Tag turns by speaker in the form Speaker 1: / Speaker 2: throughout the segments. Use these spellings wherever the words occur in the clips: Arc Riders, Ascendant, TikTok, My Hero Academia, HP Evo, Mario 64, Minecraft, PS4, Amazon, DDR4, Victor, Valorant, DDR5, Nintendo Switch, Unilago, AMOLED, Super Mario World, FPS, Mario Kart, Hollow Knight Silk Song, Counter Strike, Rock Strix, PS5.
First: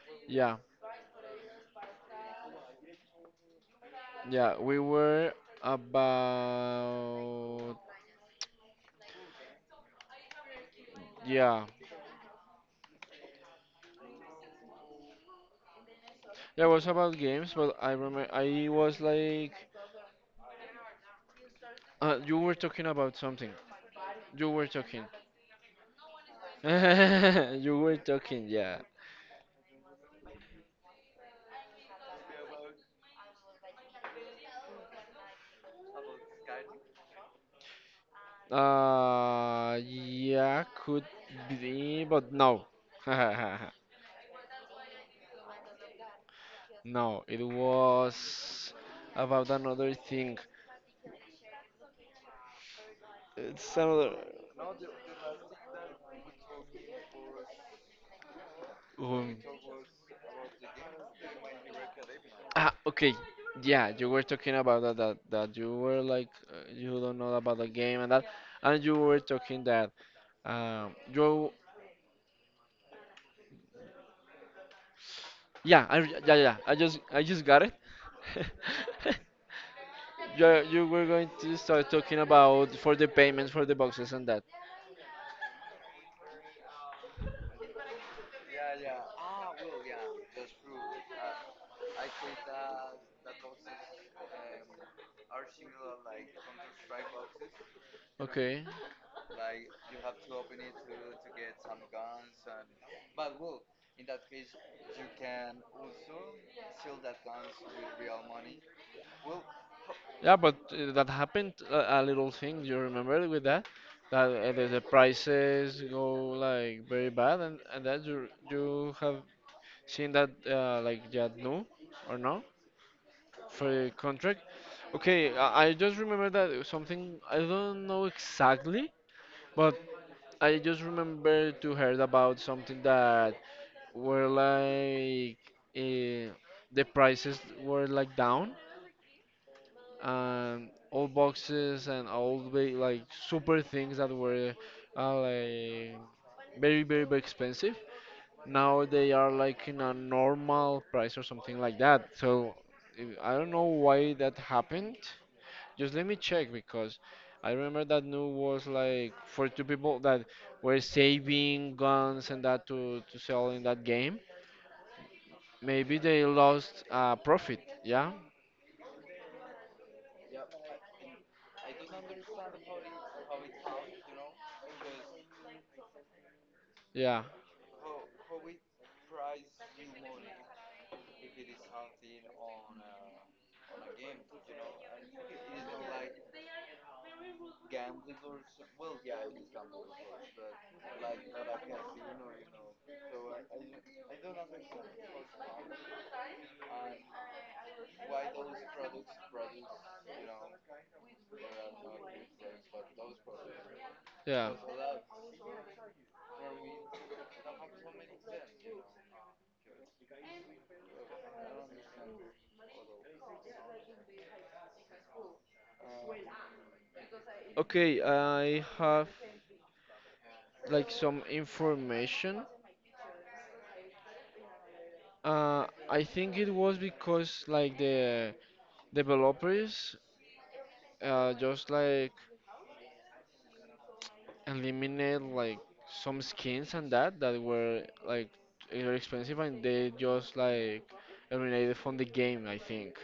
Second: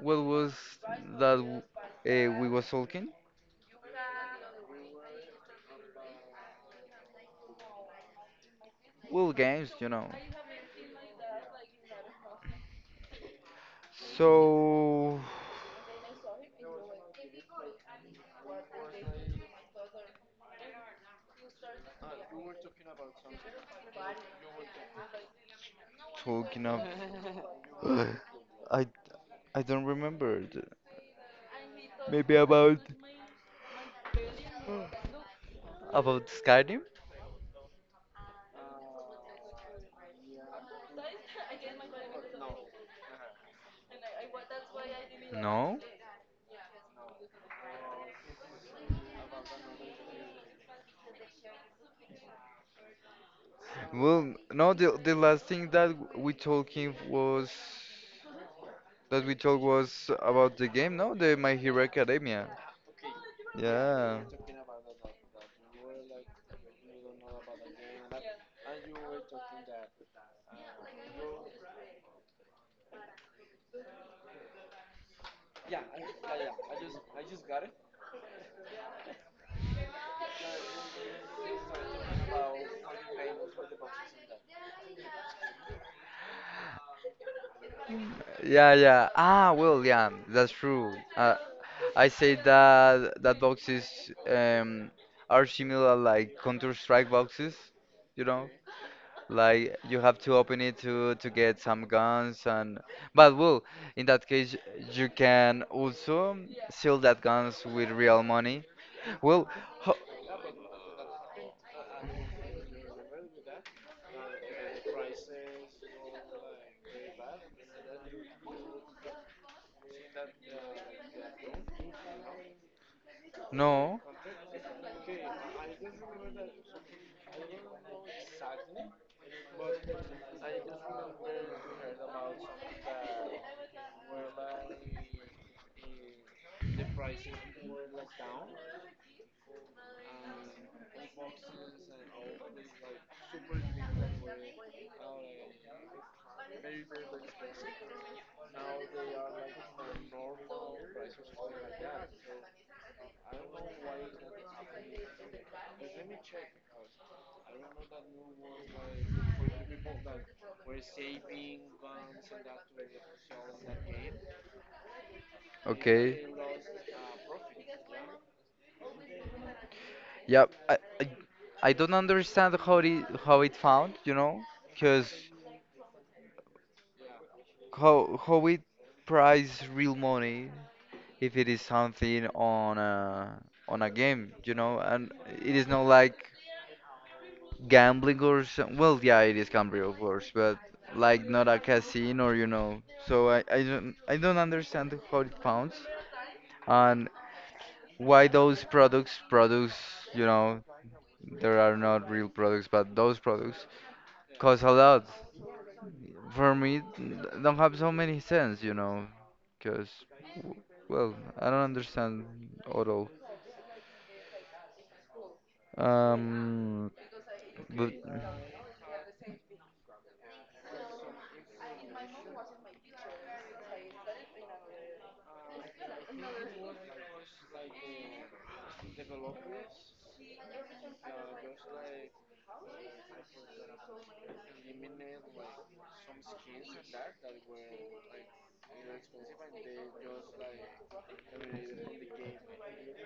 Speaker 1: What was
Speaker 2: yeah,
Speaker 1: that w- we was talking?
Speaker 2: yeah, we were about
Speaker 1: Well, games, you know.
Speaker 2: yeah,
Speaker 1: So
Speaker 2: yeah, it was about games, but I remember I was like, you were talking about something. You were talking.
Speaker 1: talking of,
Speaker 2: You were talking, yeah.
Speaker 1: I I don't remember. Maybe about Skyrim?
Speaker 2: Yeah, could be, but no.
Speaker 1: No.
Speaker 2: No, it was about another thing. It's another.
Speaker 1: Well, no. The last thing that we talking was, that we
Speaker 2: Um,
Speaker 1: told was about the game, no? The My Hero Academia.
Speaker 2: Ah, okay. Yeah, you
Speaker 1: Yeah.
Speaker 2: were talking about that you were like you don't know about the game and that, and you were talking that you yeah I, yeah, I just got it. You were going to start talking about for the payments for the boxes and that.
Speaker 1: Yeah, yeah. Ah, well, yeah, that's true. I say that boxes are similar like Counter Strike boxes, you know?
Speaker 2: Okay.
Speaker 1: Like you have to open it to get some guns and but well, in that case you can also sell that guns with real money. Well, ho
Speaker 2: Yeah, but that happened a little thing. You remember with that the prices go like very bad and that you have seeing that like Jadnu or no for a
Speaker 1: no.
Speaker 2: contract. Okay, I just remember that something I don't know exactly, but I just remember to heard about something that were like uh, the prices were like down and all boxes and all the like super things that were like very expensive now they are like in a normal price or something like that. So I don't know why that happened. Just let me check because I remember that new was like for two people that were saving guns and that to sell in that game. Maybe
Speaker 1: Okay.
Speaker 2: they lost profit. Yeah,
Speaker 1: Yeah, I don't understand how it found, you know, because
Speaker 2: yeah,
Speaker 1: how it price real money if it is something on a game, you know, and it is not like gambling or some, well, yeah, it is gambling of course, but like not a casino, you know. So I don't understand how it found, and why those products, you know. There are not real products, but those products
Speaker 2: yeah.
Speaker 1: cost a lot. For me, don't have so many sense, you know, because well, I don't understand at all. Um, but
Speaker 2: Okay, I have like some information. I think it was because like the developers just like eliminate like some skins and that were like either expensive and they just like eliminated from the game I think.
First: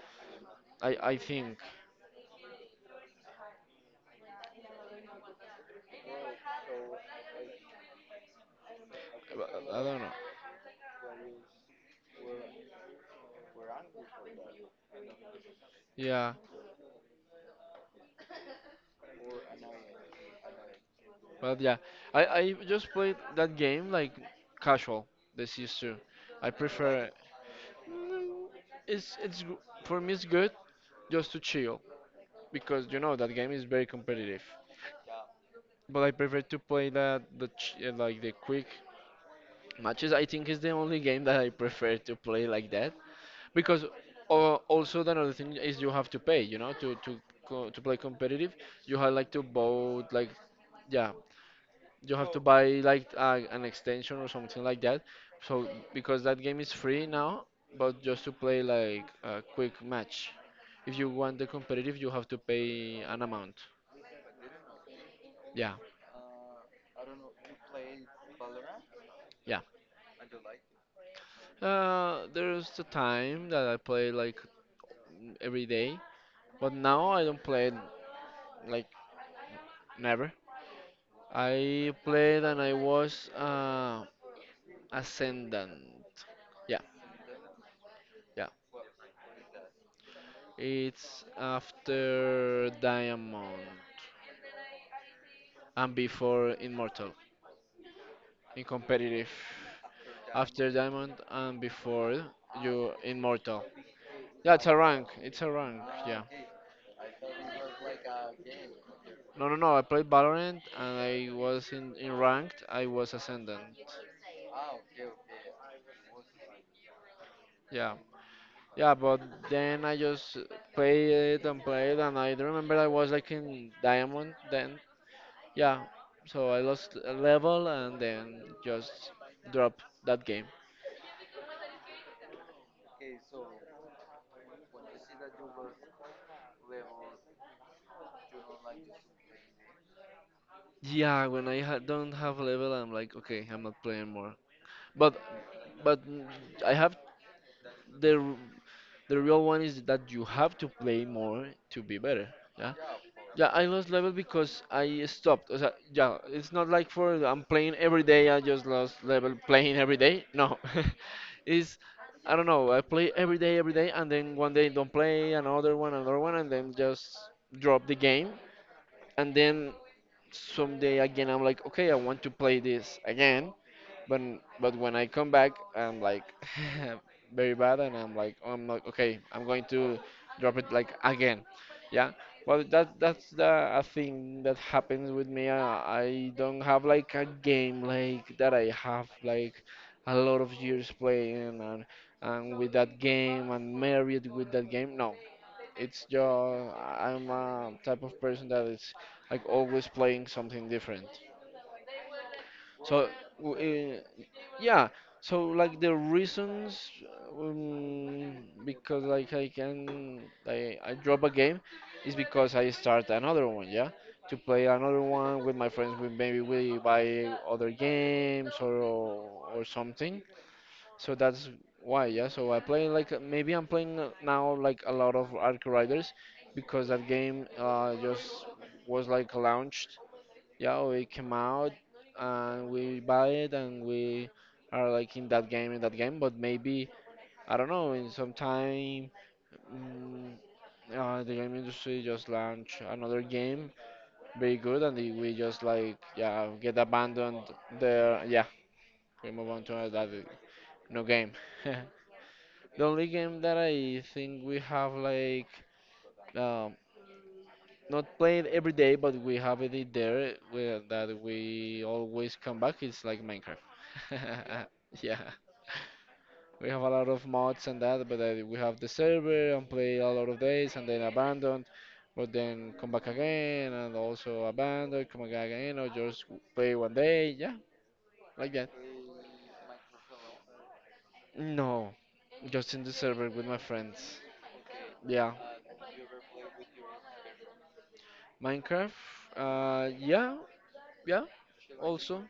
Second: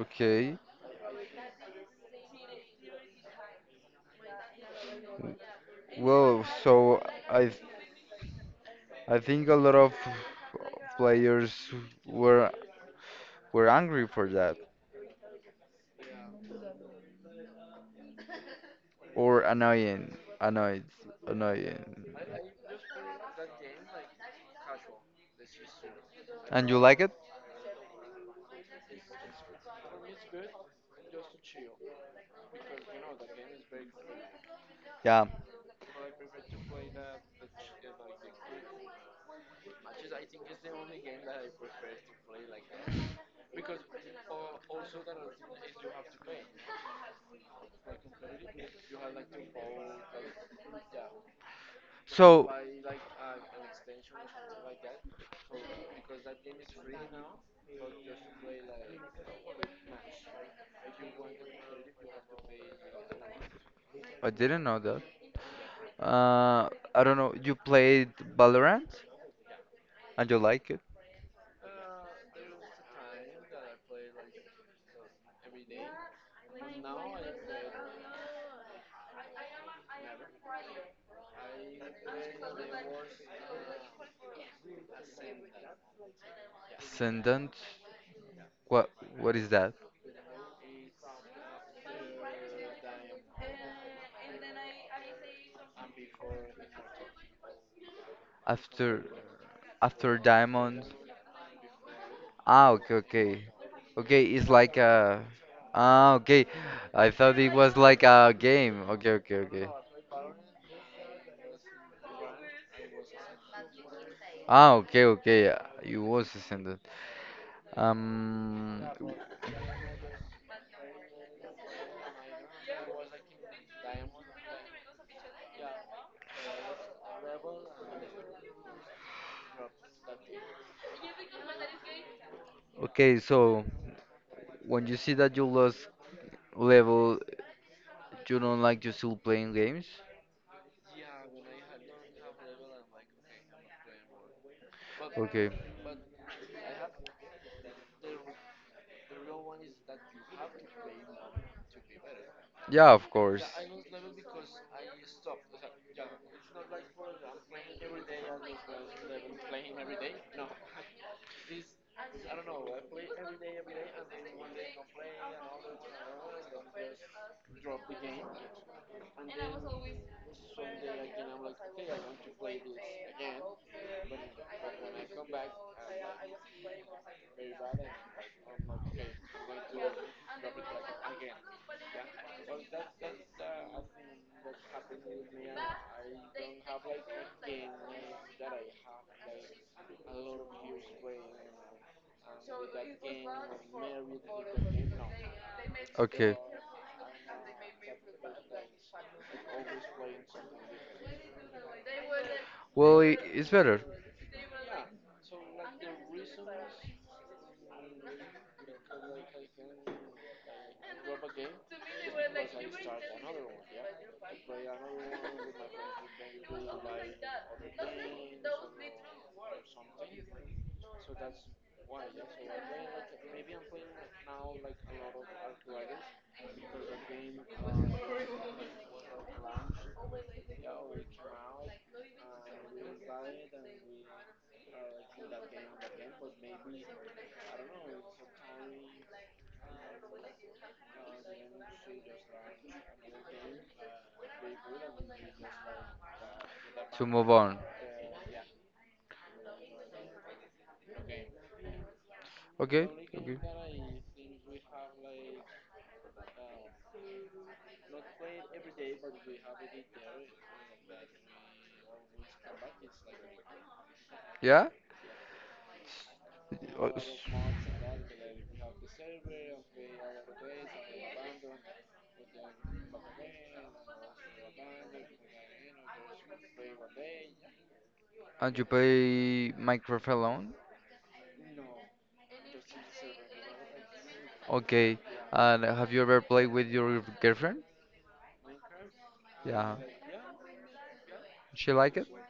Speaker 1: okay.
Speaker 2: I think.
Speaker 1: Well, so I, I think
Speaker 2: But
Speaker 1: a lot
Speaker 2: I
Speaker 1: of
Speaker 2: don't know,
Speaker 1: players were were angry for that.
Speaker 2: yeah,
Speaker 1: Or annoying. Annoyed.
Speaker 2: but yeah,
Speaker 1: Annoying.
Speaker 2: I just played that game like casual. This used to, I
Speaker 1: And you like
Speaker 2: prefer.
Speaker 1: it?
Speaker 2: Mm, it's for me it's good just to chill because you know that game is very competitive,
Speaker 1: Yeah.
Speaker 2: but I prefer to play that like the quick matches. I think is the only game that I prefer to play like that, because also the another thing is you have to pay, you know, to to play competitive. You have like to vote like, yeah, you have to
Speaker 1: So,
Speaker 2: buy like an extension or something like that, so because that game is free now, but just to play like a quick match, if you want the competitive you have to pay an amount.
Speaker 1: I didn't know that.
Speaker 2: yeah
Speaker 1: Uh, I don't know. You played Valorant?
Speaker 2: yeah
Speaker 1: And you like it?
Speaker 2: there's the time that I play like every day, but now I don't play it like never. I played and I was ascendant. Yeah,
Speaker 1: Ascendant?
Speaker 2: yeah.
Speaker 1: What what is that?
Speaker 2: It's after Diamond and before Immortal in
Speaker 1: After
Speaker 2: competitive.
Speaker 1: after
Speaker 2: After
Speaker 1: Diamond?
Speaker 2: Diamond and before
Speaker 1: Ah,
Speaker 2: you
Speaker 1: okay, okay.
Speaker 2: Immortal.
Speaker 1: Okay, it's
Speaker 2: Yeah, it's a
Speaker 1: like
Speaker 2: rank.
Speaker 1: a.
Speaker 2: It's a rank.
Speaker 1: Ah,
Speaker 2: Yeah.
Speaker 1: okay. I thought it was like a game. Okay, okay,
Speaker 2: No, no,
Speaker 1: okay.
Speaker 2: no. I played Valorant and I was in ranked. I was ascendant.
Speaker 1: Ah, okay, okay. You was extended.
Speaker 2: Yeah.
Speaker 1: Um.
Speaker 2: Yeah,
Speaker 1: w-
Speaker 2: but then I just played it and played, and I remember I was like in diamond then. Yeah, so I lost a level and then just drop that game.
Speaker 1: Okay, so when you see that you lost level, you don't like you still playing games?
Speaker 2: Yeah, when I ha don't have level, I'm like, okay, I'm not playing more. But
Speaker 1: Okay.
Speaker 2: but mm, I have the r- the real one is that you have to play more to be better. Yeah.
Speaker 1: Yeah, of course.
Speaker 2: Yeah, I lost level because I stopped. O sea, yeah, it's not like for I'm playing every day. I just lost level playing every day. No, it's I don't know. I play every day, and then one day don't play, another one, and then just drop the game. And then someday again, I'm like, okay, I want to play this again, but but when I come back, I'm like very bad, and I'm like, oh, I'm not okay. I'm going to drop it like again. Yeah. Well, that's the a thing that happens with me. I don't have like a game like that. I have like a lot of years playing and with that game and married with that game. No, it's just
Speaker 1: Okay.
Speaker 2: I'm a type of person that is like always playing something different.
Speaker 1: Well,
Speaker 2: So,
Speaker 1: it's
Speaker 2: w-
Speaker 1: better.
Speaker 2: uh, yeah. So like the reasons, um, because like I can, I drop a game, is because I start another one. Yeah, to play another one with my friends. We maybe we buy other games or something. So that's why. Yeah. So I play like maybe I'm playing now like a lot of Arc Riders, because that game just was like launched, yeah, we came out and we buy it and we are like in that game, in that game. But maybe I don't know. In some time, mm, the game industry just launch another game, very good, and we just like yeah get
Speaker 1: To move
Speaker 2: abandoned
Speaker 1: on.
Speaker 2: there. Yeah, we move on to that no game. The
Speaker 1: Okay,
Speaker 2: only
Speaker 1: okay.
Speaker 2: game that I think we have like, um, not play every day, but we have it in there where, that we always come back. It's like Minecraft.
Speaker 1: Yeah?
Speaker 2: Yeah, we have
Speaker 1: Uh,
Speaker 2: a lot
Speaker 1: s-
Speaker 2: of mods and that, but we have the server and play a lot of days and then abandoned, but then come back again and also abandon, come back again, or just play one day. Yeah, like
Speaker 1: And you
Speaker 2: that.
Speaker 1: play Minecraft alone?
Speaker 2: No, just in the server with my friends.
Speaker 1: Okay.
Speaker 2: Yeah.
Speaker 1: And have you ever played with your girlfriend?
Speaker 2: Minecraft.
Speaker 1: Yeah.
Speaker 2: Yeah, yeah.
Speaker 1: She like it?
Speaker 2: Also.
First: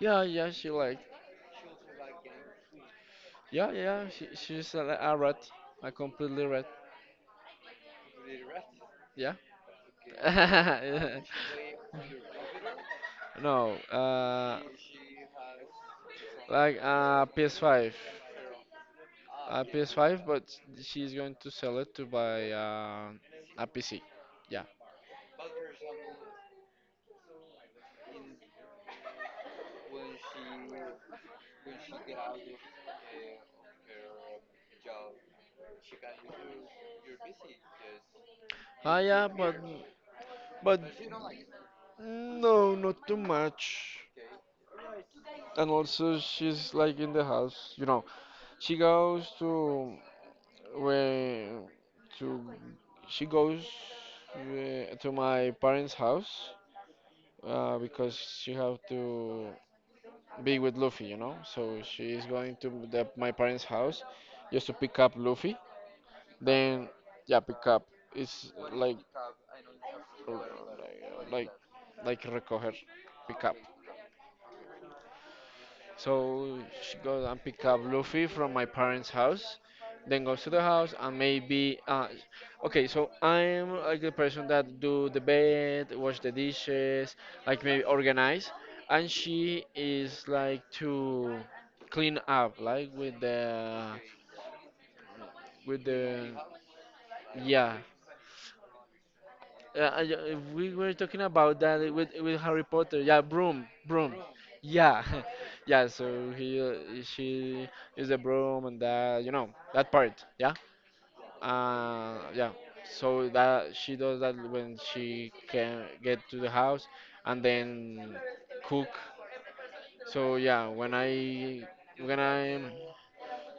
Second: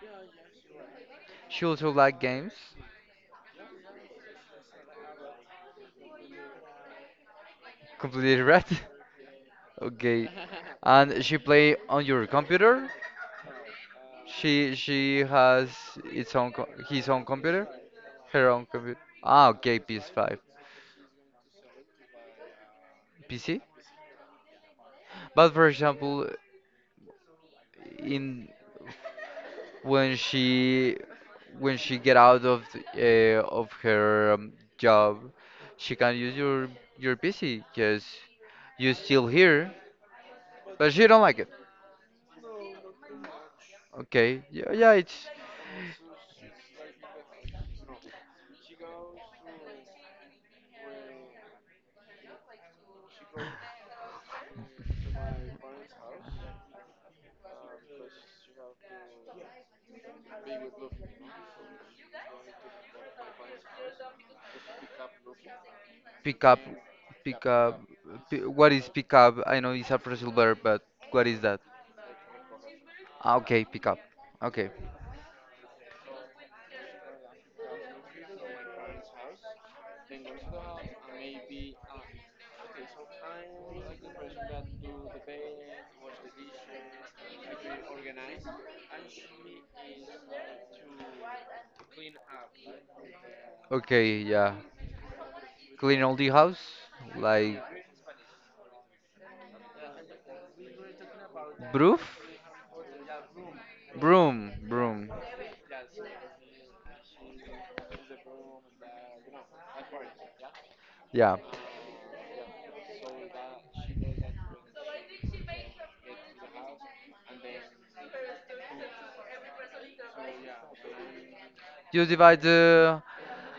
Speaker 2: Yeah, yeah, she like,
Speaker 1: She also like games?
Speaker 2: yeah, yeah, she's a rat, a completely rat,
Speaker 1: Completely right?
Speaker 2: yeah.
Speaker 1: Okay. And she play
Speaker 2: Yeah.
Speaker 1: on your computer?
Speaker 2: No,
Speaker 1: She has its own co
Speaker 2: like
Speaker 1: his
Speaker 2: a
Speaker 1: own computer,
Speaker 2: PS5,
Speaker 1: her own computer. Ah,
Speaker 2: a
Speaker 1: okay,
Speaker 2: PS5,
Speaker 1: PS5,
Speaker 2: but she's going to sell it to buy
Speaker 1: PC.
Speaker 2: a PC. Yeah.
Speaker 1: But for example, in when she when she get out of the, of her job, she can use your PC because you
Speaker 2: Ah, yeah,
Speaker 1: still here,
Speaker 2: but
Speaker 1: but she don't like it.
Speaker 2: no, not too much.
Speaker 1: Okay, yeah, yeah, it's
Speaker 2: And also, she's like in the house, you know. She goes to When to she goes to my parents' house because she have to be with Luffy, you know. So she is going to the, my parents' house just to pick up Luffy.
Speaker 1: pick up,
Speaker 2: Then yeah,
Speaker 1: pick
Speaker 2: pick
Speaker 1: up.
Speaker 2: up.
Speaker 1: P
Speaker 2: It's
Speaker 1: What is pick up? I know it's a
Speaker 2: uh,
Speaker 1: phrasal verb, but what is
Speaker 2: like
Speaker 1: that?
Speaker 2: like recoger,
Speaker 1: Ah,
Speaker 2: pick up.
Speaker 1: okay, pick up. Okay.
Speaker 2: So she goes and pick up Luffy from my parents' house, then goes to the house and maybe okay. So I'm like the person that do the bed, wash the dishes, like maybe organize, and she is like to clean up, like
Speaker 1: Okay, yeah.
Speaker 2: with
Speaker 1: Clean all the
Speaker 2: the
Speaker 1: house? Like
Speaker 2: yeah. We were talking about that
Speaker 1: broof?
Speaker 2: with Harry Potter. Yeah, broom, broom.
Speaker 1: Broom,
Speaker 2: Yeah,
Speaker 1: broom.
Speaker 2: yeah. So she is a broom and that, you know, that part. Yeah.
Speaker 1: Yeah.
Speaker 2: Yeah. So that she does that when she can get to the house and then cook. So yeah,
Speaker 1: You
Speaker 2: when
Speaker 1: divide
Speaker 2: I
Speaker 1: the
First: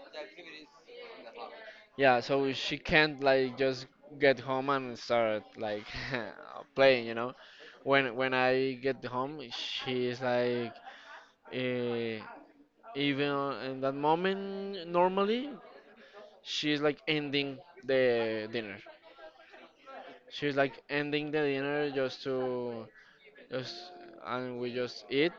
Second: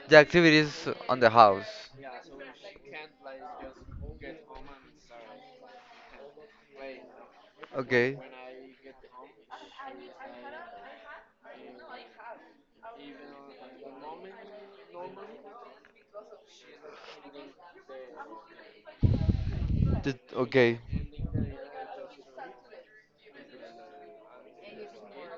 Speaker 1: the activities on the house.
Speaker 2: yeah, so she can't like just get home and start like playing, you know.
Speaker 1: Okay.
Speaker 2: When I get home, she is like uh, even in that moment normally she's like ending the dinner. She's
Speaker 1: Okay.
Speaker 2: like ending the dinner just to just and we just eat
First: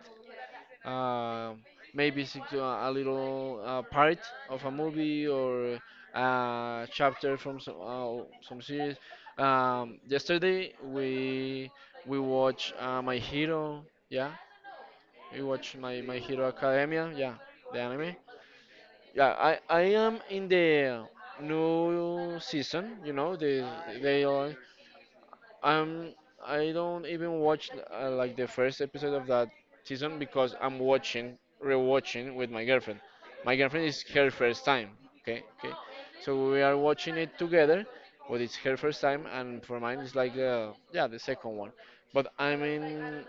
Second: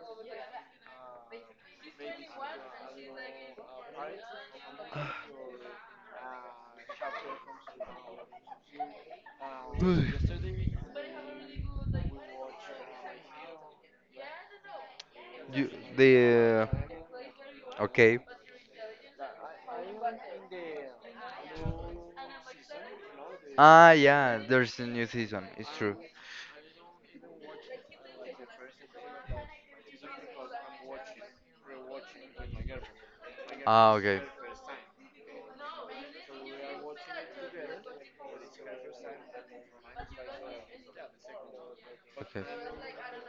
Speaker 2: uh, maybe six, a little part of a movie or a chapter from some series. Yesterday we watched My Hero. Yeah, we
Speaker 1: you,
Speaker 2: watched My Hero
Speaker 1: the
Speaker 2: Academia. Yeah, the anime.
Speaker 1: Okay.
Speaker 2: Yeah, I am in the new season. You know, the
Speaker 1: Ah,
Speaker 2: they
Speaker 1: yeah,
Speaker 2: are
Speaker 1: there's a new season. It's true.
Speaker 2: um, I don't even watch like the first episode of that season because I'm watching, rewatching with my girlfriend. My girlfriend
Speaker 1: Ah,
Speaker 2: is
Speaker 1: okay,
Speaker 2: her first time. Okay, okay. So we are watching it together, but it's her first time, and for mine it's like the yeah the second one. But
Speaker 1: okay,
Speaker 2: I mean,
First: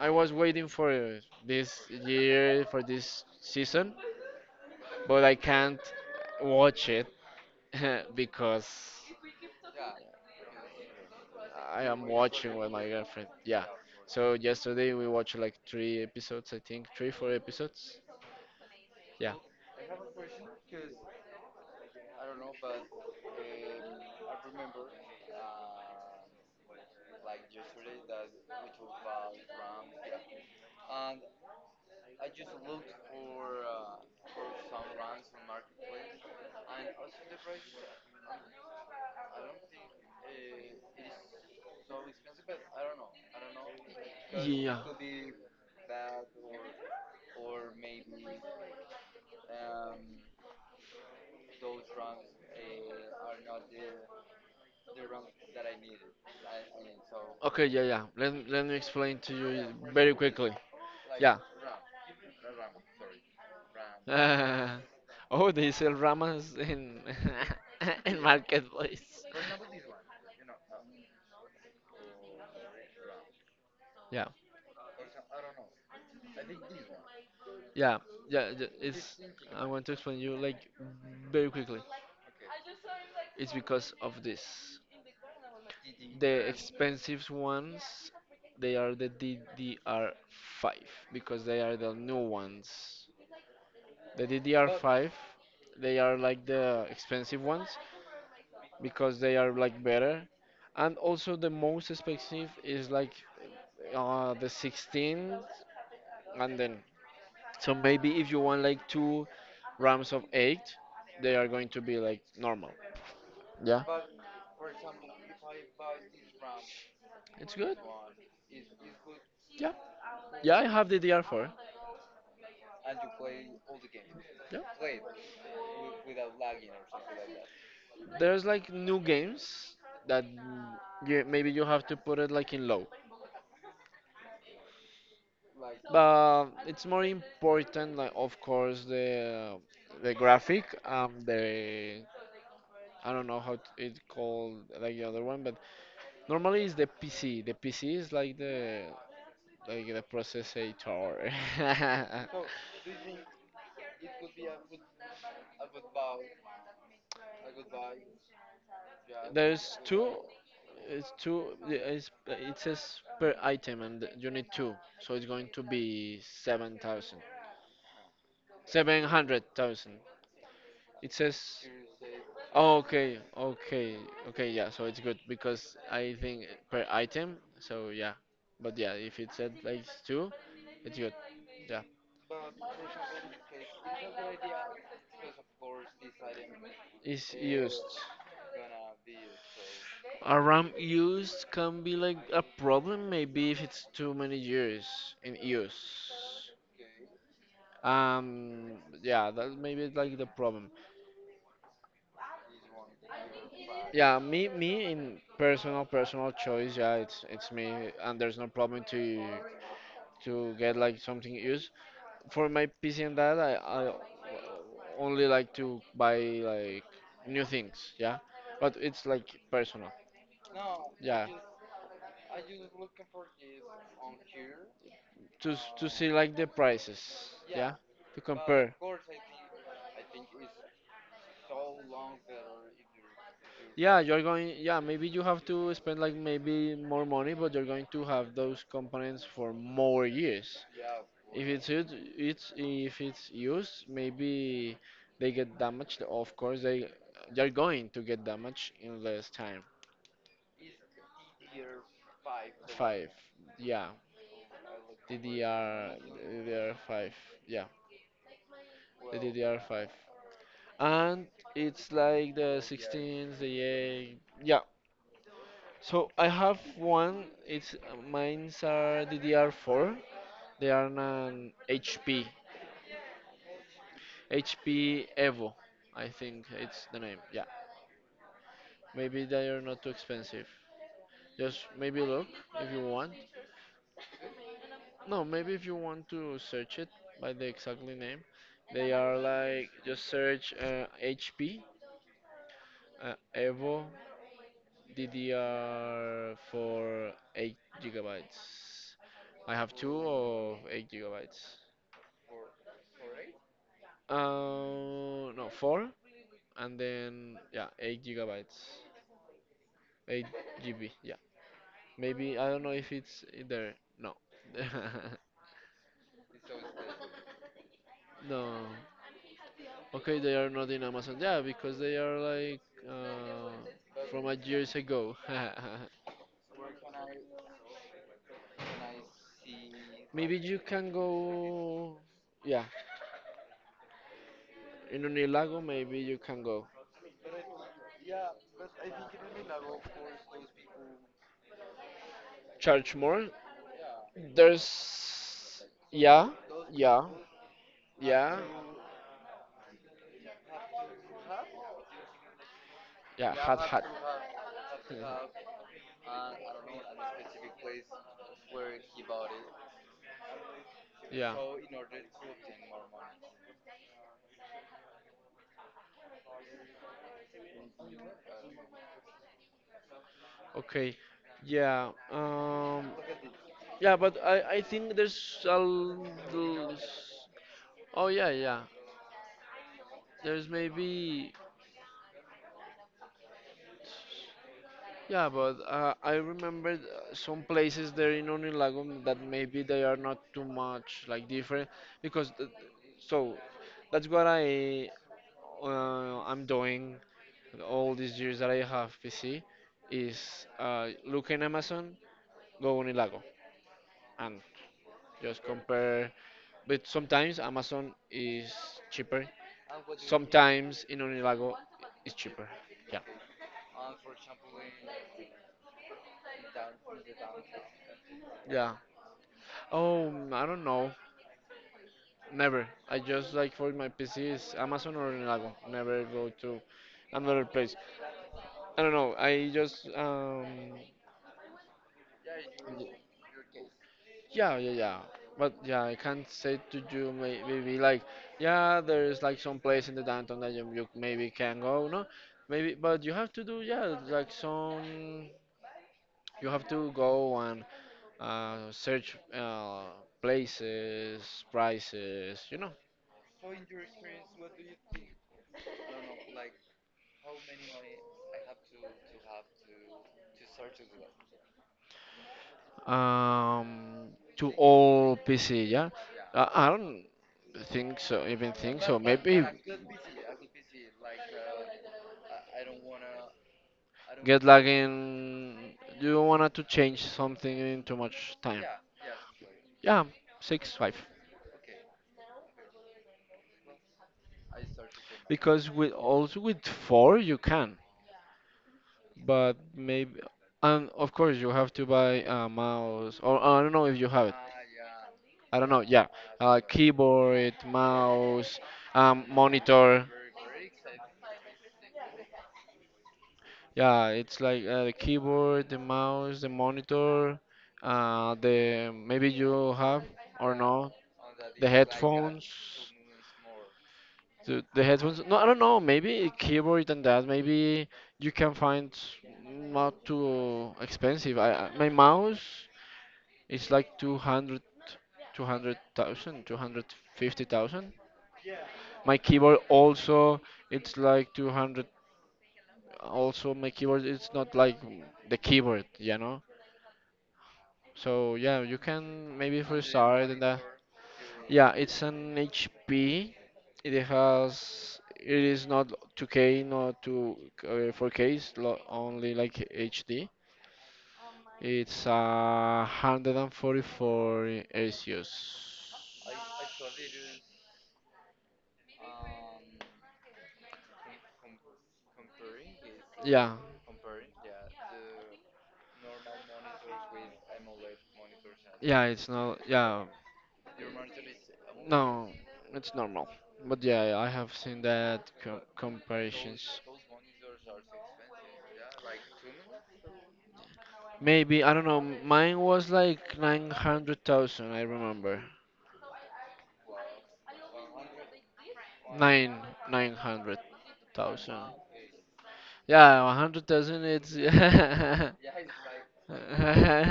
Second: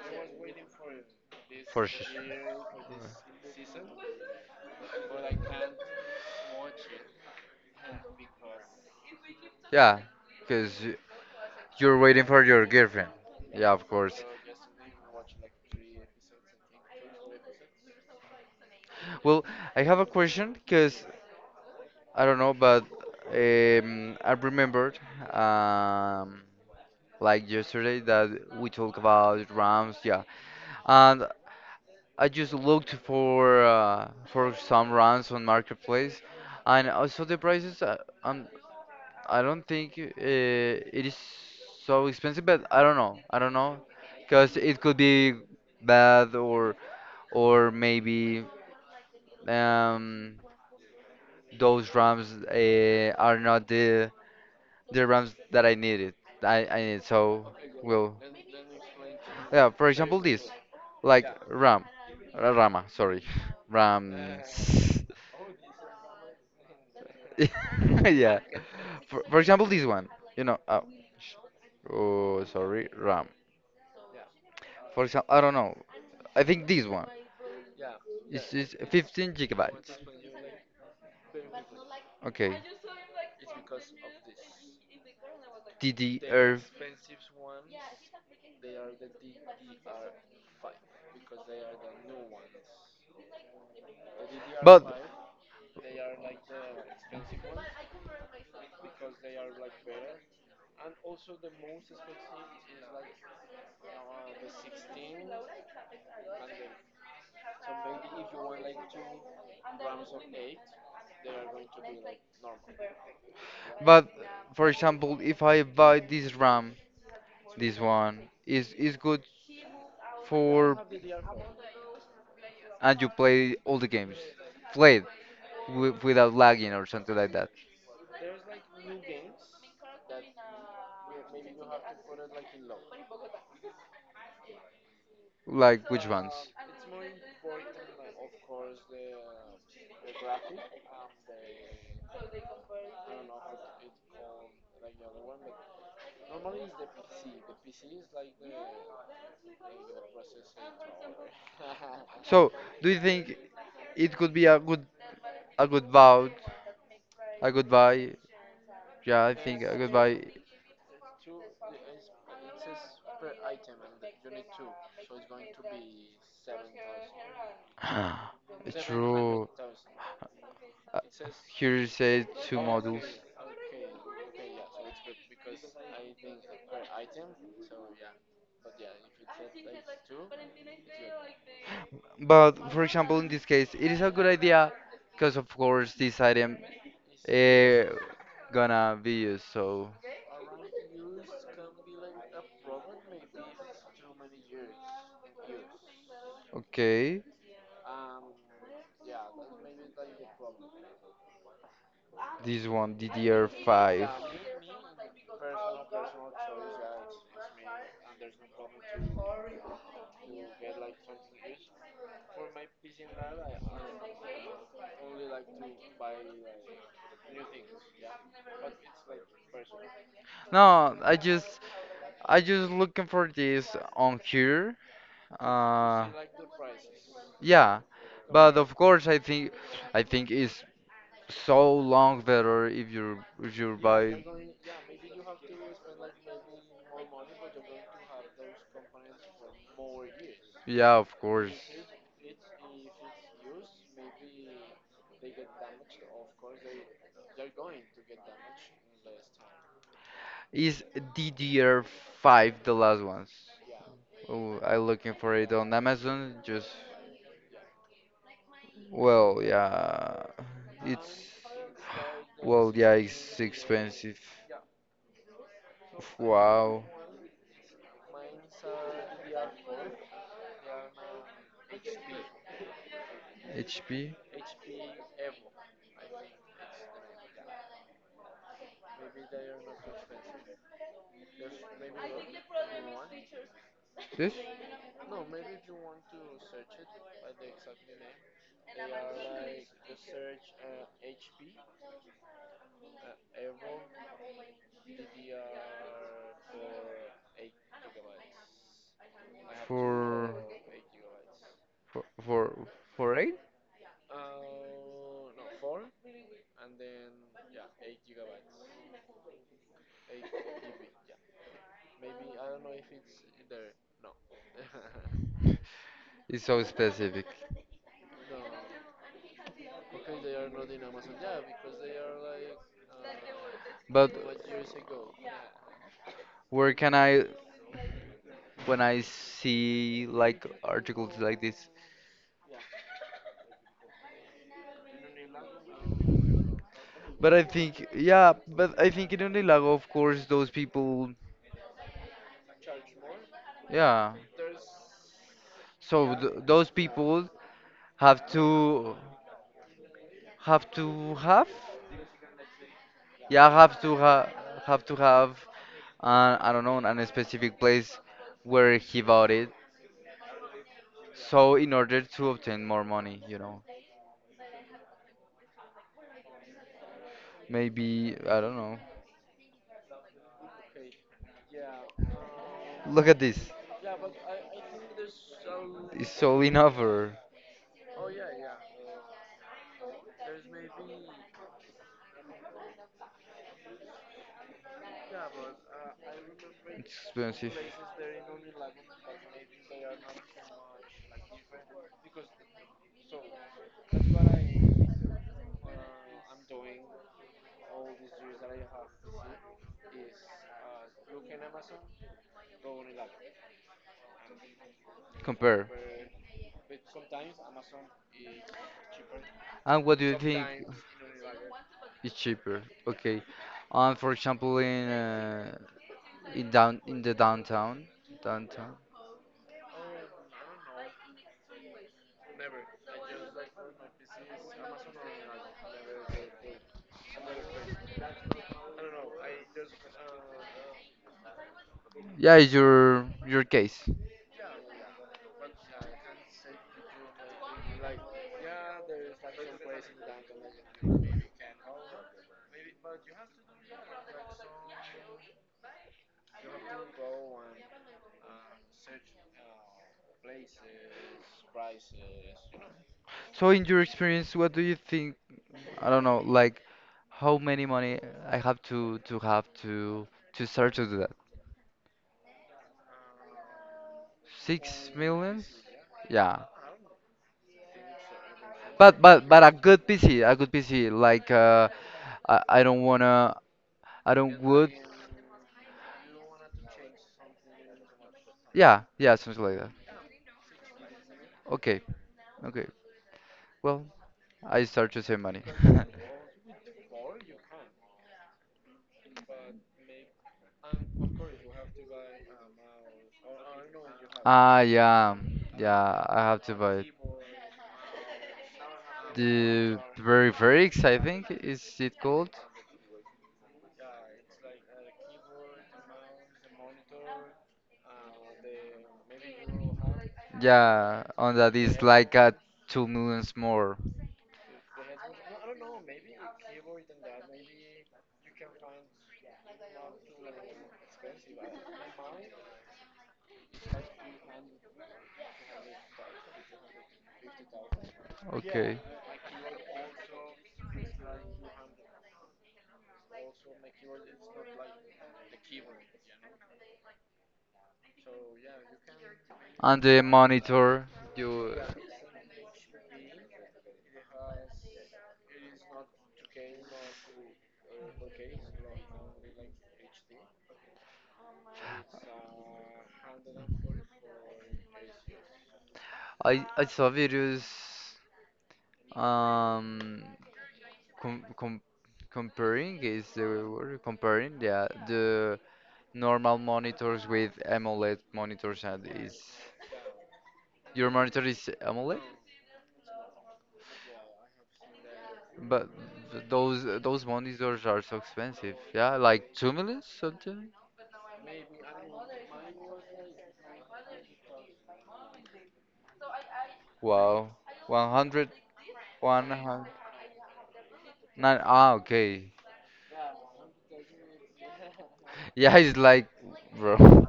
Speaker 2: I was waiting for this
Speaker 1: for sure.
Speaker 2: year for this season, but I can't watch it because.
Speaker 1: Yeah, because
Speaker 2: I
Speaker 1: you're
Speaker 2: am
Speaker 1: waiting for
Speaker 2: watching
Speaker 1: your
Speaker 2: with my
Speaker 1: girlfriend.
Speaker 2: girlfriend. Yeah.
Speaker 1: Yeah, of course.
Speaker 2: So yesterday we watched like three episodes, I think, three, four episodes. Yeah.
Speaker 1: Well, I have a question because I don't know, but I remembered um, like yesterday that we talked about RAMs, yeah, and I just looked for some RAMs on marketplace, and I saw the prices, and I don't think it is so expensive, but I don't know. I don't know, because
Speaker 2: Yeah.
Speaker 1: it could be bad or maybe um, those RAMs are not the RAMs that I needed. I need so
Speaker 2: Okay. Yeah. Yeah.
Speaker 1: will,
Speaker 2: Let me explain to you
Speaker 1: yeah. For
Speaker 2: very
Speaker 1: example, this
Speaker 2: quickly.
Speaker 1: like
Speaker 2: Yeah.
Speaker 1: RAM, Rama. Sorry, RAM.
Speaker 2: Uh, oh, they sell ramas in in
Speaker 1: yeah.
Speaker 2: marketplace.
Speaker 1: For example, this one. You know. Oh, sorry. RAM.
Speaker 2: Yeah.
Speaker 1: For example, I don't know. I think this one.
Speaker 2: Yeah.
Speaker 1: It's,
Speaker 2: Yeah,
Speaker 1: it's
Speaker 2: It's.
Speaker 1: 15
Speaker 2: I want to
Speaker 1: gigabytes.
Speaker 2: explain you like very quickly.
Speaker 1: Okay.
Speaker 2: It's because of this. The
Speaker 1: DDR.
Speaker 2: expensive ones, they are the DDR5 because they are the new ones. The
Speaker 1: But,
Speaker 2: DDR5, they are like the expensive ones because they are like better. And also the most expensive is like the 16 and then, so maybe if you want like two RAMs of 8, they are going to be like normal. Yeah.
Speaker 1: but for example, if I buy this RAM,
Speaker 2: It's right good.
Speaker 1: this one is good
Speaker 2: Yeah. Yeah, I
Speaker 1: for
Speaker 2: have the DR4.
Speaker 1: and you play all the games,
Speaker 2: Yeah.
Speaker 1: played without lagging or something like that.
Speaker 2: There's like new games that you, maybe you have to put it like in low.
Speaker 1: Like which ones?
Speaker 2: But it's more important like of course the graphic the I don't know how it called like the other one, but normally it's the PC. The PC is like the processor.
Speaker 1: So, do you think it could be a good, bout, a goodbye? Yeah, I think a
Speaker 2: There's two.
Speaker 1: goodbye.
Speaker 2: It's two. Yeah, It's, it says per item, and you need two, so it's going to be 7,000,
Speaker 1: It's
Speaker 2: seven hundred
Speaker 1: true.
Speaker 2: thousand.
Speaker 1: Uh,
Speaker 2: It says.
Speaker 1: Here it says two
Speaker 2: Oh,
Speaker 1: models.
Speaker 2: okay, okay, okay. Yeah, so it's good because I think per item. So yeah, but yeah, if it said like two, it's good. Yeah,
Speaker 1: But for example, in this case, it is a good idea because of course this item
Speaker 2: it's used.
Speaker 1: eh, gonna be used. So
Speaker 2: A RAM used can be like a problem maybe if it's too many years in use.
Speaker 1: okay,
Speaker 2: Um, yeah, that maybe it's like the problem.
Speaker 1: this one DDR5.
Speaker 2: Yeah, me in personal choice. Yeah, it's me, and there's no problem to get like something used. For my PC and that, I only like to buy like new things. Yeah, but it's like personal.
Speaker 1: No, I
Speaker 2: Yeah,
Speaker 1: just I just looking for this on here.
Speaker 2: to s- to
Speaker 1: Uh,
Speaker 2: see like the prices. Yeah,
Speaker 1: yeah,
Speaker 2: to
Speaker 1: but
Speaker 2: compare.
Speaker 1: of course I think it's so long better if you
Speaker 2: Yeah, you're
Speaker 1: buy.
Speaker 2: going, yeah, maybe you have to spend like maybe more money, but you're going to have those components for more years.
Speaker 1: Yeah, of
Speaker 2: If
Speaker 1: course.
Speaker 2: it's used, it's if it's used, maybe they get damaged. Of course, they're going to get damaged in less time.
Speaker 1: Is DDR5 the last
Speaker 2: Five,
Speaker 1: ones?
Speaker 2: yeah,
Speaker 1: Oh, I looking for it on Amazon.
Speaker 2: DDR,
Speaker 1: Just,
Speaker 2: DDR5, yeah, the
Speaker 1: well,
Speaker 2: DDR5,
Speaker 1: yeah,
Speaker 2: and
Speaker 1: it's,
Speaker 2: it's like the
Speaker 1: well, yeah,
Speaker 2: 16s,
Speaker 1: it's
Speaker 2: the 8,
Speaker 1: expensive.
Speaker 2: yeah. So I have
Speaker 1: Wow.
Speaker 2: one. It's Mines are DDR4. They are an HP,
Speaker 1: HP?
Speaker 2: HP Evo. I think it's the name. Yeah. Maybe they are not too expensive. Just maybe look if you want.
Speaker 1: This?
Speaker 2: No, maybe if you want to search it by the exactly name. They are like just search HP Evo DDR4 8 gigabytes. I have two
Speaker 1: For,
Speaker 2: of 8 gigabytes.
Speaker 1: for, for, for eight?
Speaker 2: No, four, and then yeah, 8 gigabytes, eight GB. Yeah, maybe I don't know if it's in there. No,
Speaker 1: It's so specific.
Speaker 2: no. Okay, they are not in Amazon. Yeah, because they are like
Speaker 1: But
Speaker 2: from a years ago.
Speaker 1: where can I, when I see
Speaker 2: Maybe
Speaker 1: like
Speaker 2: you can
Speaker 1: articles like this?
Speaker 2: go. Yeah, in Unilago, maybe you can go.
Speaker 1: But I think, yeah, but I think in Unilago, of course, those people,
Speaker 2: Charge more.
Speaker 1: yeah.
Speaker 2: There's
Speaker 1: So th
Speaker 2: yeah,
Speaker 1: those
Speaker 2: yeah,
Speaker 1: people have
Speaker 2: yeah.
Speaker 1: to have to have,
Speaker 2: Yeah,
Speaker 1: yeah,
Speaker 2: had
Speaker 1: have
Speaker 2: had.
Speaker 1: to ha have to
Speaker 2: Yeah.
Speaker 1: have, I don't know, an a specific place where he bought it.
Speaker 2: Yeah.
Speaker 1: So in order to obtain more money, you know, maybe I don't know.
Speaker 2: Okay. Yeah.
Speaker 1: Look at this.
Speaker 2: Yeah, but I think there's a l-
Speaker 1: It's all in
Speaker 2: there's,
Speaker 1: offer.
Speaker 2: oh, yeah, yeah, there's maybe, yeah, but I remembered some places there in Unilago that maybe they are not too much like different, because th- so that's what I'm doing all these years that I have PC is look in Amazon, go Unilago, and just
Speaker 1: Compare.
Speaker 2: compare. But sometimes Amazon is cheaper.
Speaker 1: And what
Speaker 2: Sometimes in Unilago it's
Speaker 1: is
Speaker 2: cheaper.
Speaker 1: cheaper?
Speaker 2: Yeah,
Speaker 1: Okay. For example, in down in the downtown,
Speaker 2: yeah.
Speaker 1: downtown.
Speaker 2: Oh, I don't know. Never. I just like for my PC is Amazon or Unilago. Never go to another place. I don't know. I just
Speaker 1: Yeah, it's your case.
Speaker 2: Yeah, yeah, yeah. But yeah, I can't say to you maybe like, yeah, there's like some place in the downtown that you maybe can go, no? Maybe, but you have to do, yeah, like some, you have to go and search places, prices,
Speaker 1: So in your experience, what do you think? I don't know, like how many money I have to have to start to do that?
Speaker 2: um, to
Speaker 1: Six
Speaker 2: all
Speaker 1: millions?
Speaker 2: PC, yeah?
Speaker 1: Yeah.
Speaker 2: I don't think so, even think so.
Speaker 1: But
Speaker 2: Maybe
Speaker 1: a good PC, a good PC. Like I don't wanna, I don't
Speaker 2: get like
Speaker 1: would.
Speaker 2: in, you wanted to change something in too much time.
Speaker 1: Yeah, yeah, something like that.
Speaker 2: Yeah, six five.
Speaker 1: Okay, okay. Well, I start to save money.
Speaker 2: Because with also with four you can, but maybe and of course you have to buy a mouse or I don't know if you have it.
Speaker 1: Ah, yeah,
Speaker 2: I don't know. Yeah,
Speaker 1: yeah. I have to buy it.
Speaker 2: keyboard, mouse,
Speaker 1: The
Speaker 2: monitor.
Speaker 1: Veriferix, I think, is it called?
Speaker 2: Yeah, it's like the keyboard, the mouse, the monitor, the maybe you have or no
Speaker 1: Yeah, on that
Speaker 2: the
Speaker 1: is like a
Speaker 2: headphones.
Speaker 1: 2 millions more.
Speaker 2: The headphones? No, I don't know. Maybe keyboard than that. Maybe you can find not too expensive. My mouse is like two hundred two hundred thousand two hundred fifty thousand.
Speaker 1: Okay.
Speaker 2: My keyboard also, it's like 200. Also, my keyboard, it's not like the keyboard, you know? So yeah, you can maybe for
Speaker 1: And the
Speaker 2: start and that.
Speaker 1: monitor, you,
Speaker 2: Yeah, it's an HP. It has. It is not 2K, not 2 uh, 4K. It's only like HD. It's 144 hercios.
Speaker 1: I saw videos um com com comparing, is the
Speaker 2: Yeah,
Speaker 1: word comparing, yeah, the normal monitors with AMOLED monitors, and
Speaker 2: yeah. It's not. Yeah.
Speaker 1: your monitor is AMOLED?
Speaker 2: No, it's normal. But yeah, I have seen that co-
Speaker 1: But those
Speaker 2: comparisons.
Speaker 1: those monitors are so expensive. Yeah, like 2 million something.
Speaker 2: Maybe I don't know. Mine was like 900,000. I remember
Speaker 1: Wow, 100, one
Speaker 2: nine
Speaker 1: hundred
Speaker 2: nine hundred
Speaker 1: nine.
Speaker 2: thousand.
Speaker 1: Ah, okay.
Speaker 2: Yeah, 100,000. It's
Speaker 1: Yeah, it's like, bro.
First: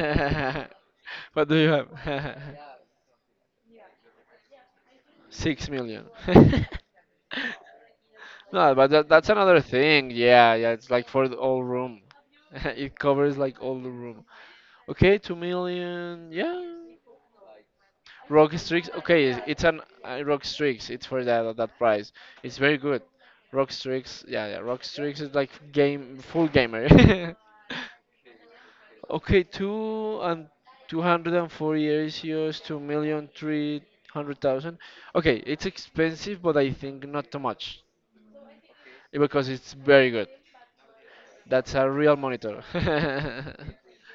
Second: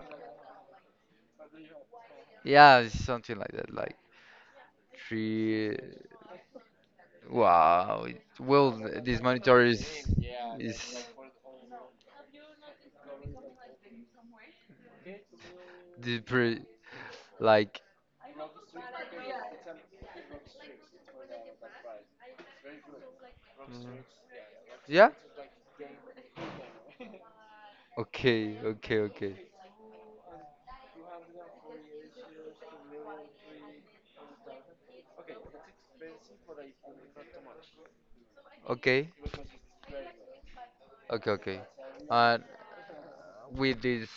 Speaker 2: what do you have?
Speaker 1: Yeah, it's something like that. Like
Speaker 2: Six
Speaker 1: three.
Speaker 2: million.
Speaker 1: Wow. Well,
Speaker 2: No, but that,
Speaker 1: this
Speaker 2: that's
Speaker 1: monitor
Speaker 2: another
Speaker 1: is
Speaker 2: thing. Yeah, yeah. It's
Speaker 1: is
Speaker 2: like for the whole room. It covers like all the room. Okay, two
Speaker 1: the
Speaker 2: million.
Speaker 1: pre
Speaker 2: Yeah,
Speaker 1: like.
Speaker 2: Rock Strix. Okay, it's an Rock Strix. It's for that price. It's very good. Rock
Speaker 1: Mm,
Speaker 2: Strix. Yeah, yeah. Rock
Speaker 1: yeah.
Speaker 2: Strix is like game full gamer.
Speaker 1: Okay. Okay.
Speaker 2: Okay,
Speaker 1: Okay.
Speaker 2: 2 and 240 euros, 2,300,000. Okay, it's expensive, but I think not too much,
Speaker 1: Okay.
Speaker 2: because it's very good.
Speaker 1: Okay. Okay.
Speaker 2: That's a real
Speaker 1: And
Speaker 2: monitor.
Speaker 1: with this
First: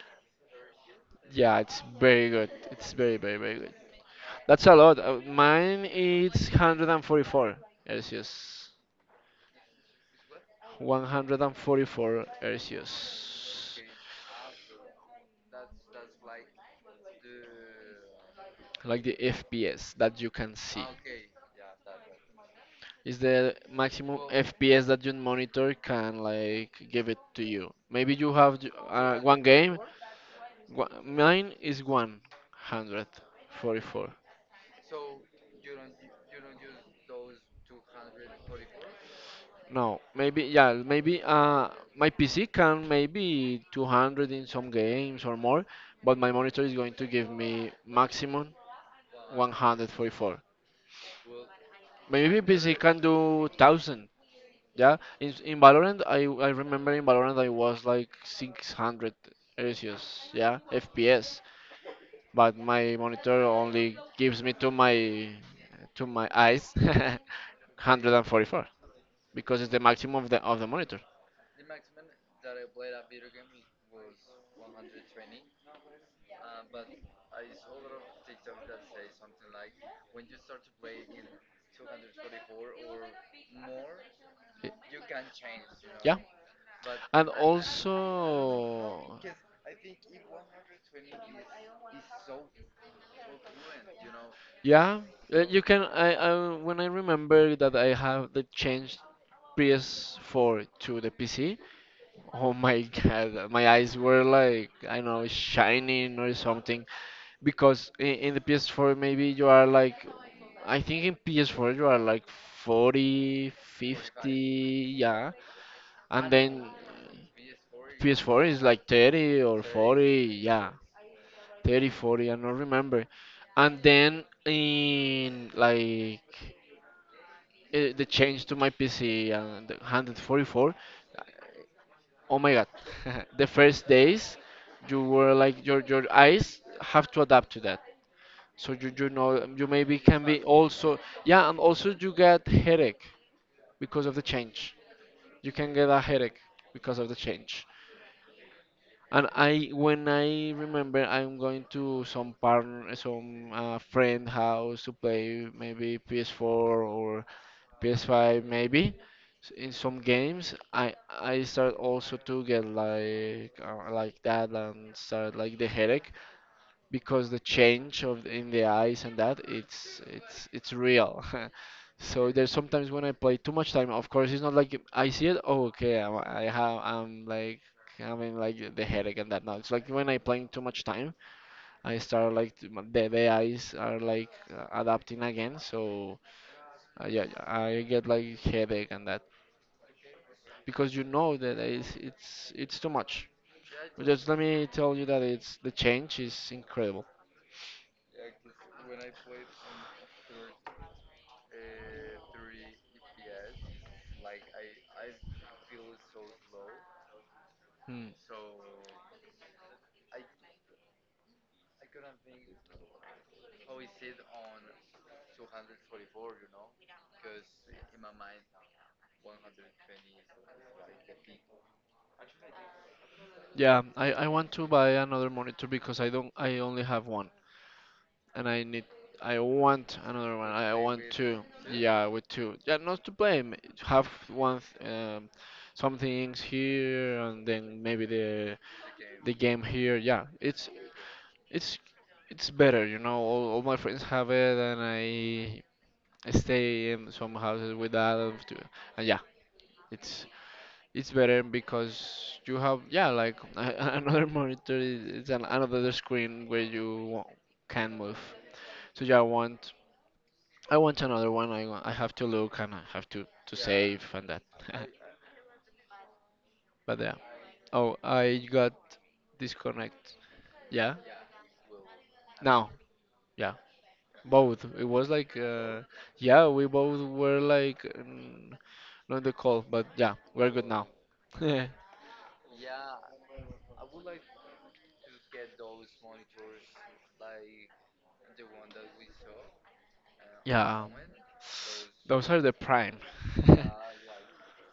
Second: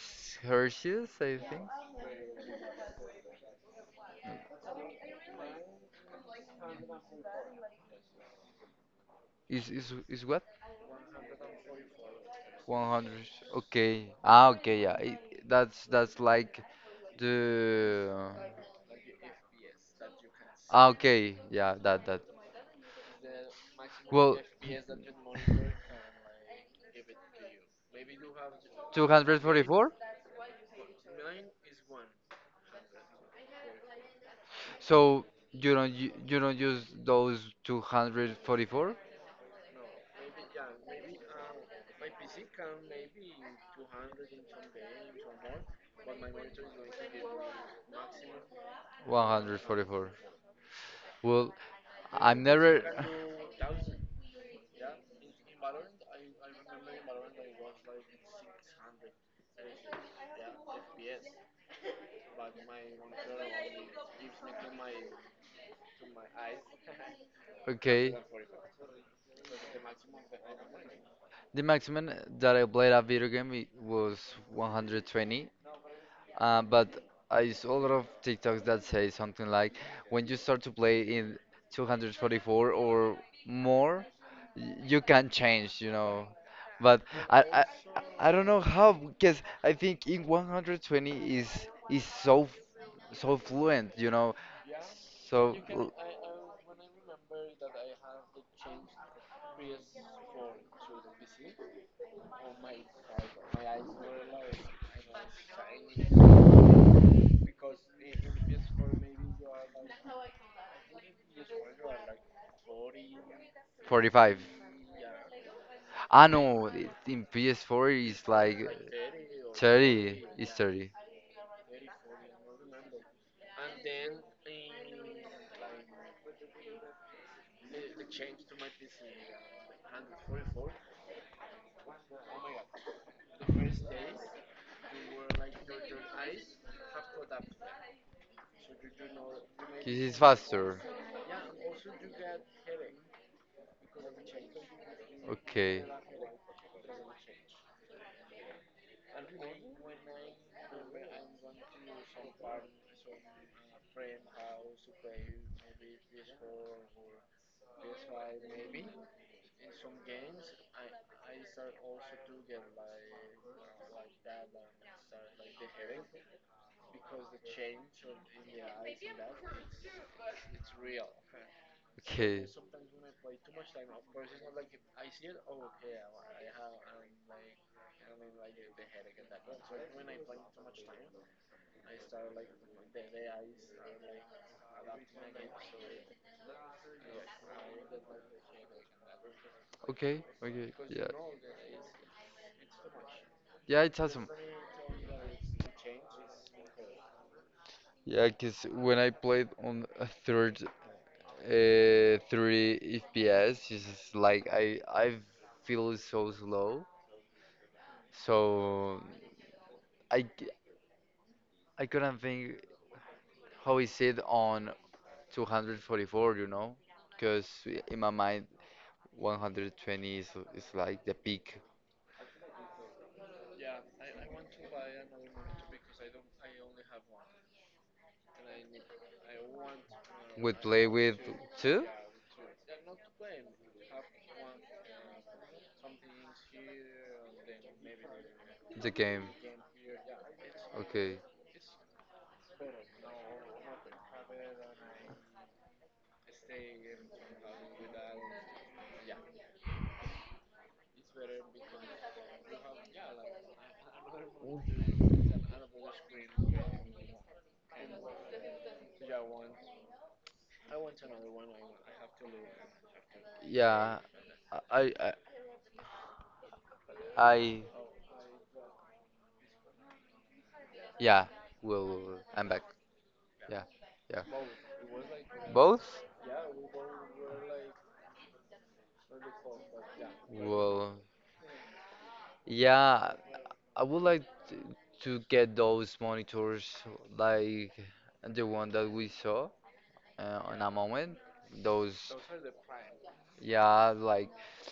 Speaker 1: Hershey's, I
Speaker 2: Yeah,
Speaker 1: think.
Speaker 2: it's very good. It's very very very good. That's a lot. Mine is 144. Celsius.
Speaker 1: Is what?
Speaker 2: 144
Speaker 1: 100.
Speaker 2: hercios,
Speaker 1: Okay. Ah, okay, yeah. It, that's like the.
Speaker 2: like the fps that you can see,
Speaker 1: Ah, okay. Yeah, that.
Speaker 2: is the maximum
Speaker 1: Well,
Speaker 2: fps that your monitor can like give it to you. Maybe you have one game.
Speaker 1: 244?
Speaker 2: Mine is 144.
Speaker 1: So you don't use those 244?
Speaker 2: No, maybe, yeah, maybe my pc can maybe 200 in some games or more, but my monitor is going to give me maximum
Speaker 1: 144.
Speaker 2: 144.
Speaker 1: Well,
Speaker 2: Maybe
Speaker 1: I'm
Speaker 2: PC
Speaker 1: never
Speaker 2: can do thousand. Yeah, in Valorant, I remember in Valorant I was like 600 Celsius, yeah, FPS. But my monitor only gives me to my eyes
Speaker 1: okay.
Speaker 2: 144, because it's the maximum of the monitor.
Speaker 1: The maximum that I played a video game it was 120. But I saw a lot of TikToks that say something like, when you start to play in 244 or more,
Speaker 2: Y-
Speaker 1: you can change, you
Speaker 2: Yeah,
Speaker 1: know. But
Speaker 2: and
Speaker 1: I, I, I don't know how,
Speaker 2: also
Speaker 1: because I think in 120 is so fluent, you know.
Speaker 2: yeah,
Speaker 1: So
Speaker 2: you can.
Speaker 1: l-
Speaker 2: I when I remember that I have the changed PS4 to the PC. Oh my God, my eyes were like I don't know shining or something. Because in the PS4 maybe you are like, I think in PS4 you are like 40,
Speaker 1: 45.
Speaker 2: 50, yeah,
Speaker 1: I
Speaker 2: and
Speaker 1: know
Speaker 2: then
Speaker 1: in PS4 is
Speaker 2: PS4
Speaker 1: like
Speaker 2: is like 30 or 40,
Speaker 1: 30, is
Speaker 2: yeah,
Speaker 1: 30.
Speaker 2: 30, 40. I don't remember. And then in like the change to my PC and the 144. Oh my god. The first days you were like your eyes have to adapt to that. So you
Speaker 1: 'Cause
Speaker 2: maybe
Speaker 1: it's
Speaker 2: can be
Speaker 1: faster.
Speaker 2: also, yeah, and also you get headache because of the change. You can
Speaker 1: Okay.
Speaker 2: get a headache because of the change. And I when I remember I'm going to some partner, some friend house to play maybe PS4 or PS5 maybe. In some games, I start also to get like that and start like the headache because the change of the- in the eyes and that it's real. So
Speaker 1: Okay.
Speaker 2: there's sometimes when I play too much time. Of course, it's not like I see it. Oh, okay, I'm, I have I'm like having like the headache and that. Now it's like when I playing too much time, I start like the eyes are like adapting again. So. Yeah, I get like headache and that
Speaker 1: Okay, okay,
Speaker 2: because you
Speaker 1: yeah.
Speaker 2: know that it's too much.
Speaker 1: Yeah, it's
Speaker 2: But just
Speaker 1: awesome.
Speaker 2: let me tell you that it's the change is incredible.
Speaker 1: Yeah, because when I played on a third, 30 FPS, it's just like I feel so slow.
Speaker 2: Hmm.
Speaker 1: So I c- I couldn't think how is it on 244, you know? Because in my mind 120 is like the peak.
Speaker 2: Yeah, I want to buy another monitor because I don't I only have one and I want another one.
Speaker 1: We
Speaker 2: I
Speaker 1: play
Speaker 2: want
Speaker 1: with
Speaker 2: two.
Speaker 1: two
Speaker 2: Yeah, with two. Yeah, not to blame. Have one some things here and then maybe the
Speaker 1: the game.
Speaker 2: the game here. Yeah,
Speaker 1: Okay.
Speaker 2: It's it's better. All my friends have it, and I stay in some houses with that, and and yeah, it's it's better because you have yeah like another monitor. It's another screen where you can move. So yeah, I want another one. I want, I have to look and I have to
Speaker 1: Yeah.
Speaker 2: save and that.
Speaker 1: I I,
Speaker 2: But yeah.
Speaker 1: I
Speaker 2: Oh, I got disconnect. Yeah.
Speaker 1: Yeah. Well, I'm back.
Speaker 2: Now. Yeah.
Speaker 1: Yeah. Yeah.
Speaker 2: Both. It was like,
Speaker 1: Both?
Speaker 2: yeah, we both were like not in the call, but yeah, we're good now.
Speaker 1: Well, yeah. I would like to, to get those monitors like the one that we saw in a
Speaker 2: Yeah,
Speaker 1: moment. Those.
Speaker 2: those are the prime.
Speaker 1: Yeah, like,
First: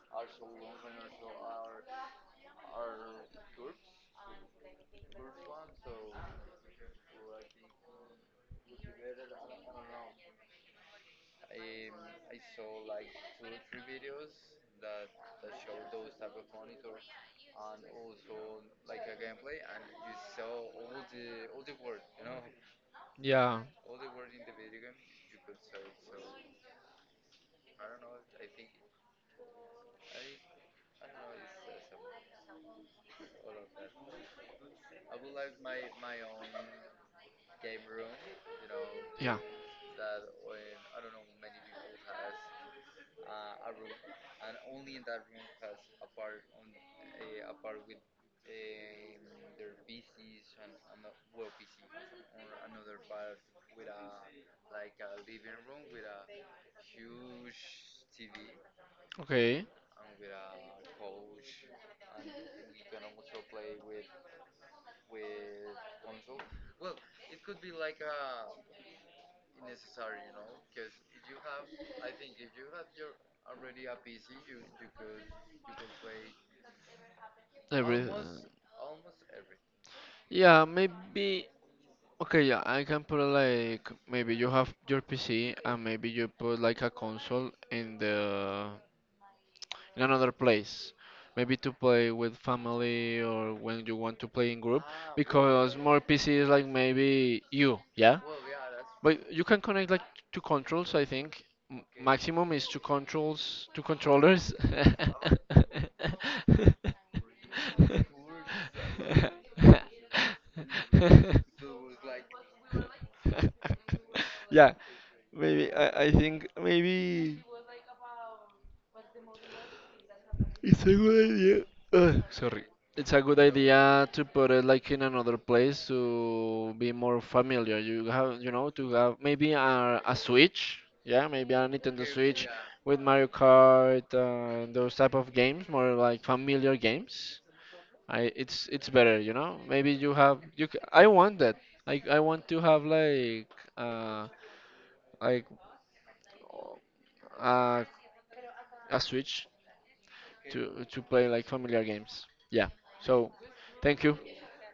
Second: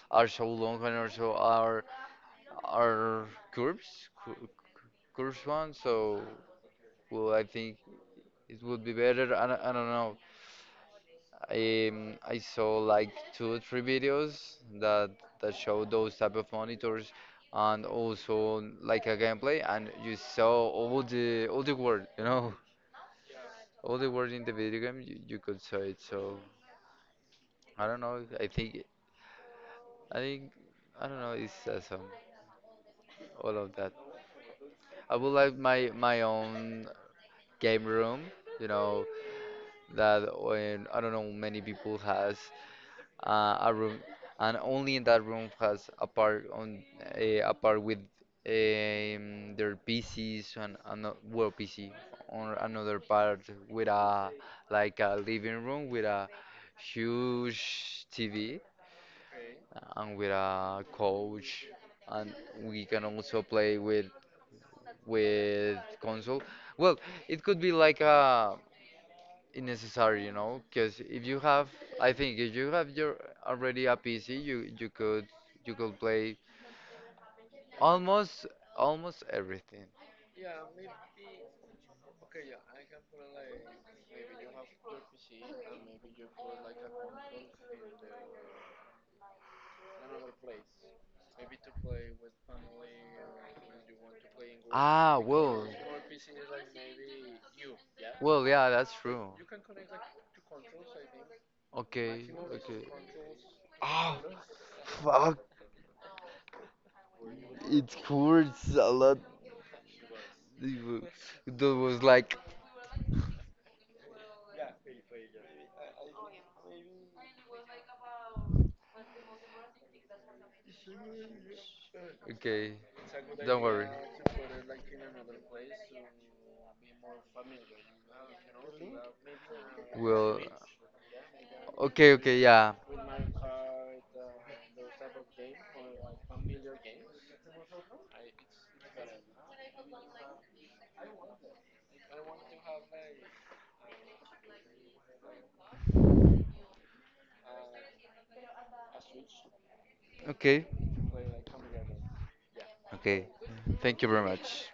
Speaker 1: are so long and also are curves, cu- curves one. So well, I think it would be better. I, I don't know. I saw like two or three videos that that show those type of monitors, and also like a gameplay, and you saw all the word, you know,
Speaker 2: Yeah,
Speaker 1: all the words in the video game. You could saw it. So I don't know. I think I don't know. It's awesome. All of that. I would like my own game room, you know,
Speaker 2: yeah.
Speaker 1: that when I don't know many people has a room, and only in that room has a part on a part with their PCs, and another well PC or another part with a like a living room with a huge TV,
Speaker 2: Okay.
Speaker 1: and with a couch, and we can also play with console. Well, it could be like a necessary, you know, because if you have, I think if you have your already a PC, you could play
Speaker 2: Every.
Speaker 1: almost almost everything.
Speaker 2: Yeah, maybe. Okay, yeah, I can put like maybe you have your PC and maybe you put like a console in the in another place. Maybe to play with family or when you want to play in group,
Speaker 1: Ah, well,
Speaker 2: because okay. More PC is like maybe you, yeah.
Speaker 1: well, yeah, that's true.
Speaker 2: But you can connect like two controls, I think. M okay.
Speaker 1: Okay,
Speaker 2: Maximum is two
Speaker 1: okay.
Speaker 2: controls, two controllers.
Speaker 1: Fuck, it hurts a lot. It wa- That was like,
Speaker 2: Yeah, maybe I think maybe it's a good idea. Ugh, sorry.
Speaker 1: okay,
Speaker 2: It's a good
Speaker 1: don't worry.
Speaker 2: idea to put it like in another place to be more familiar. You have, to have maybe a
Speaker 1: Well,
Speaker 2: Switch. Yeah, maybe a Nintendo
Speaker 1: okay, okay,
Speaker 2: Switch
Speaker 1: yeah.
Speaker 2: with Mario Kart and those type of games, more like familiar games. I it's better. Maybe you have you. I want that. Like I want to have uh like uh, a Switch
Speaker 1: Okay,
Speaker 2: to play like familiar games. Yeah.
Speaker 1: okay.
Speaker 2: So,
Speaker 1: Thank
Speaker 2: thank
Speaker 1: you
Speaker 2: you.
Speaker 1: very much.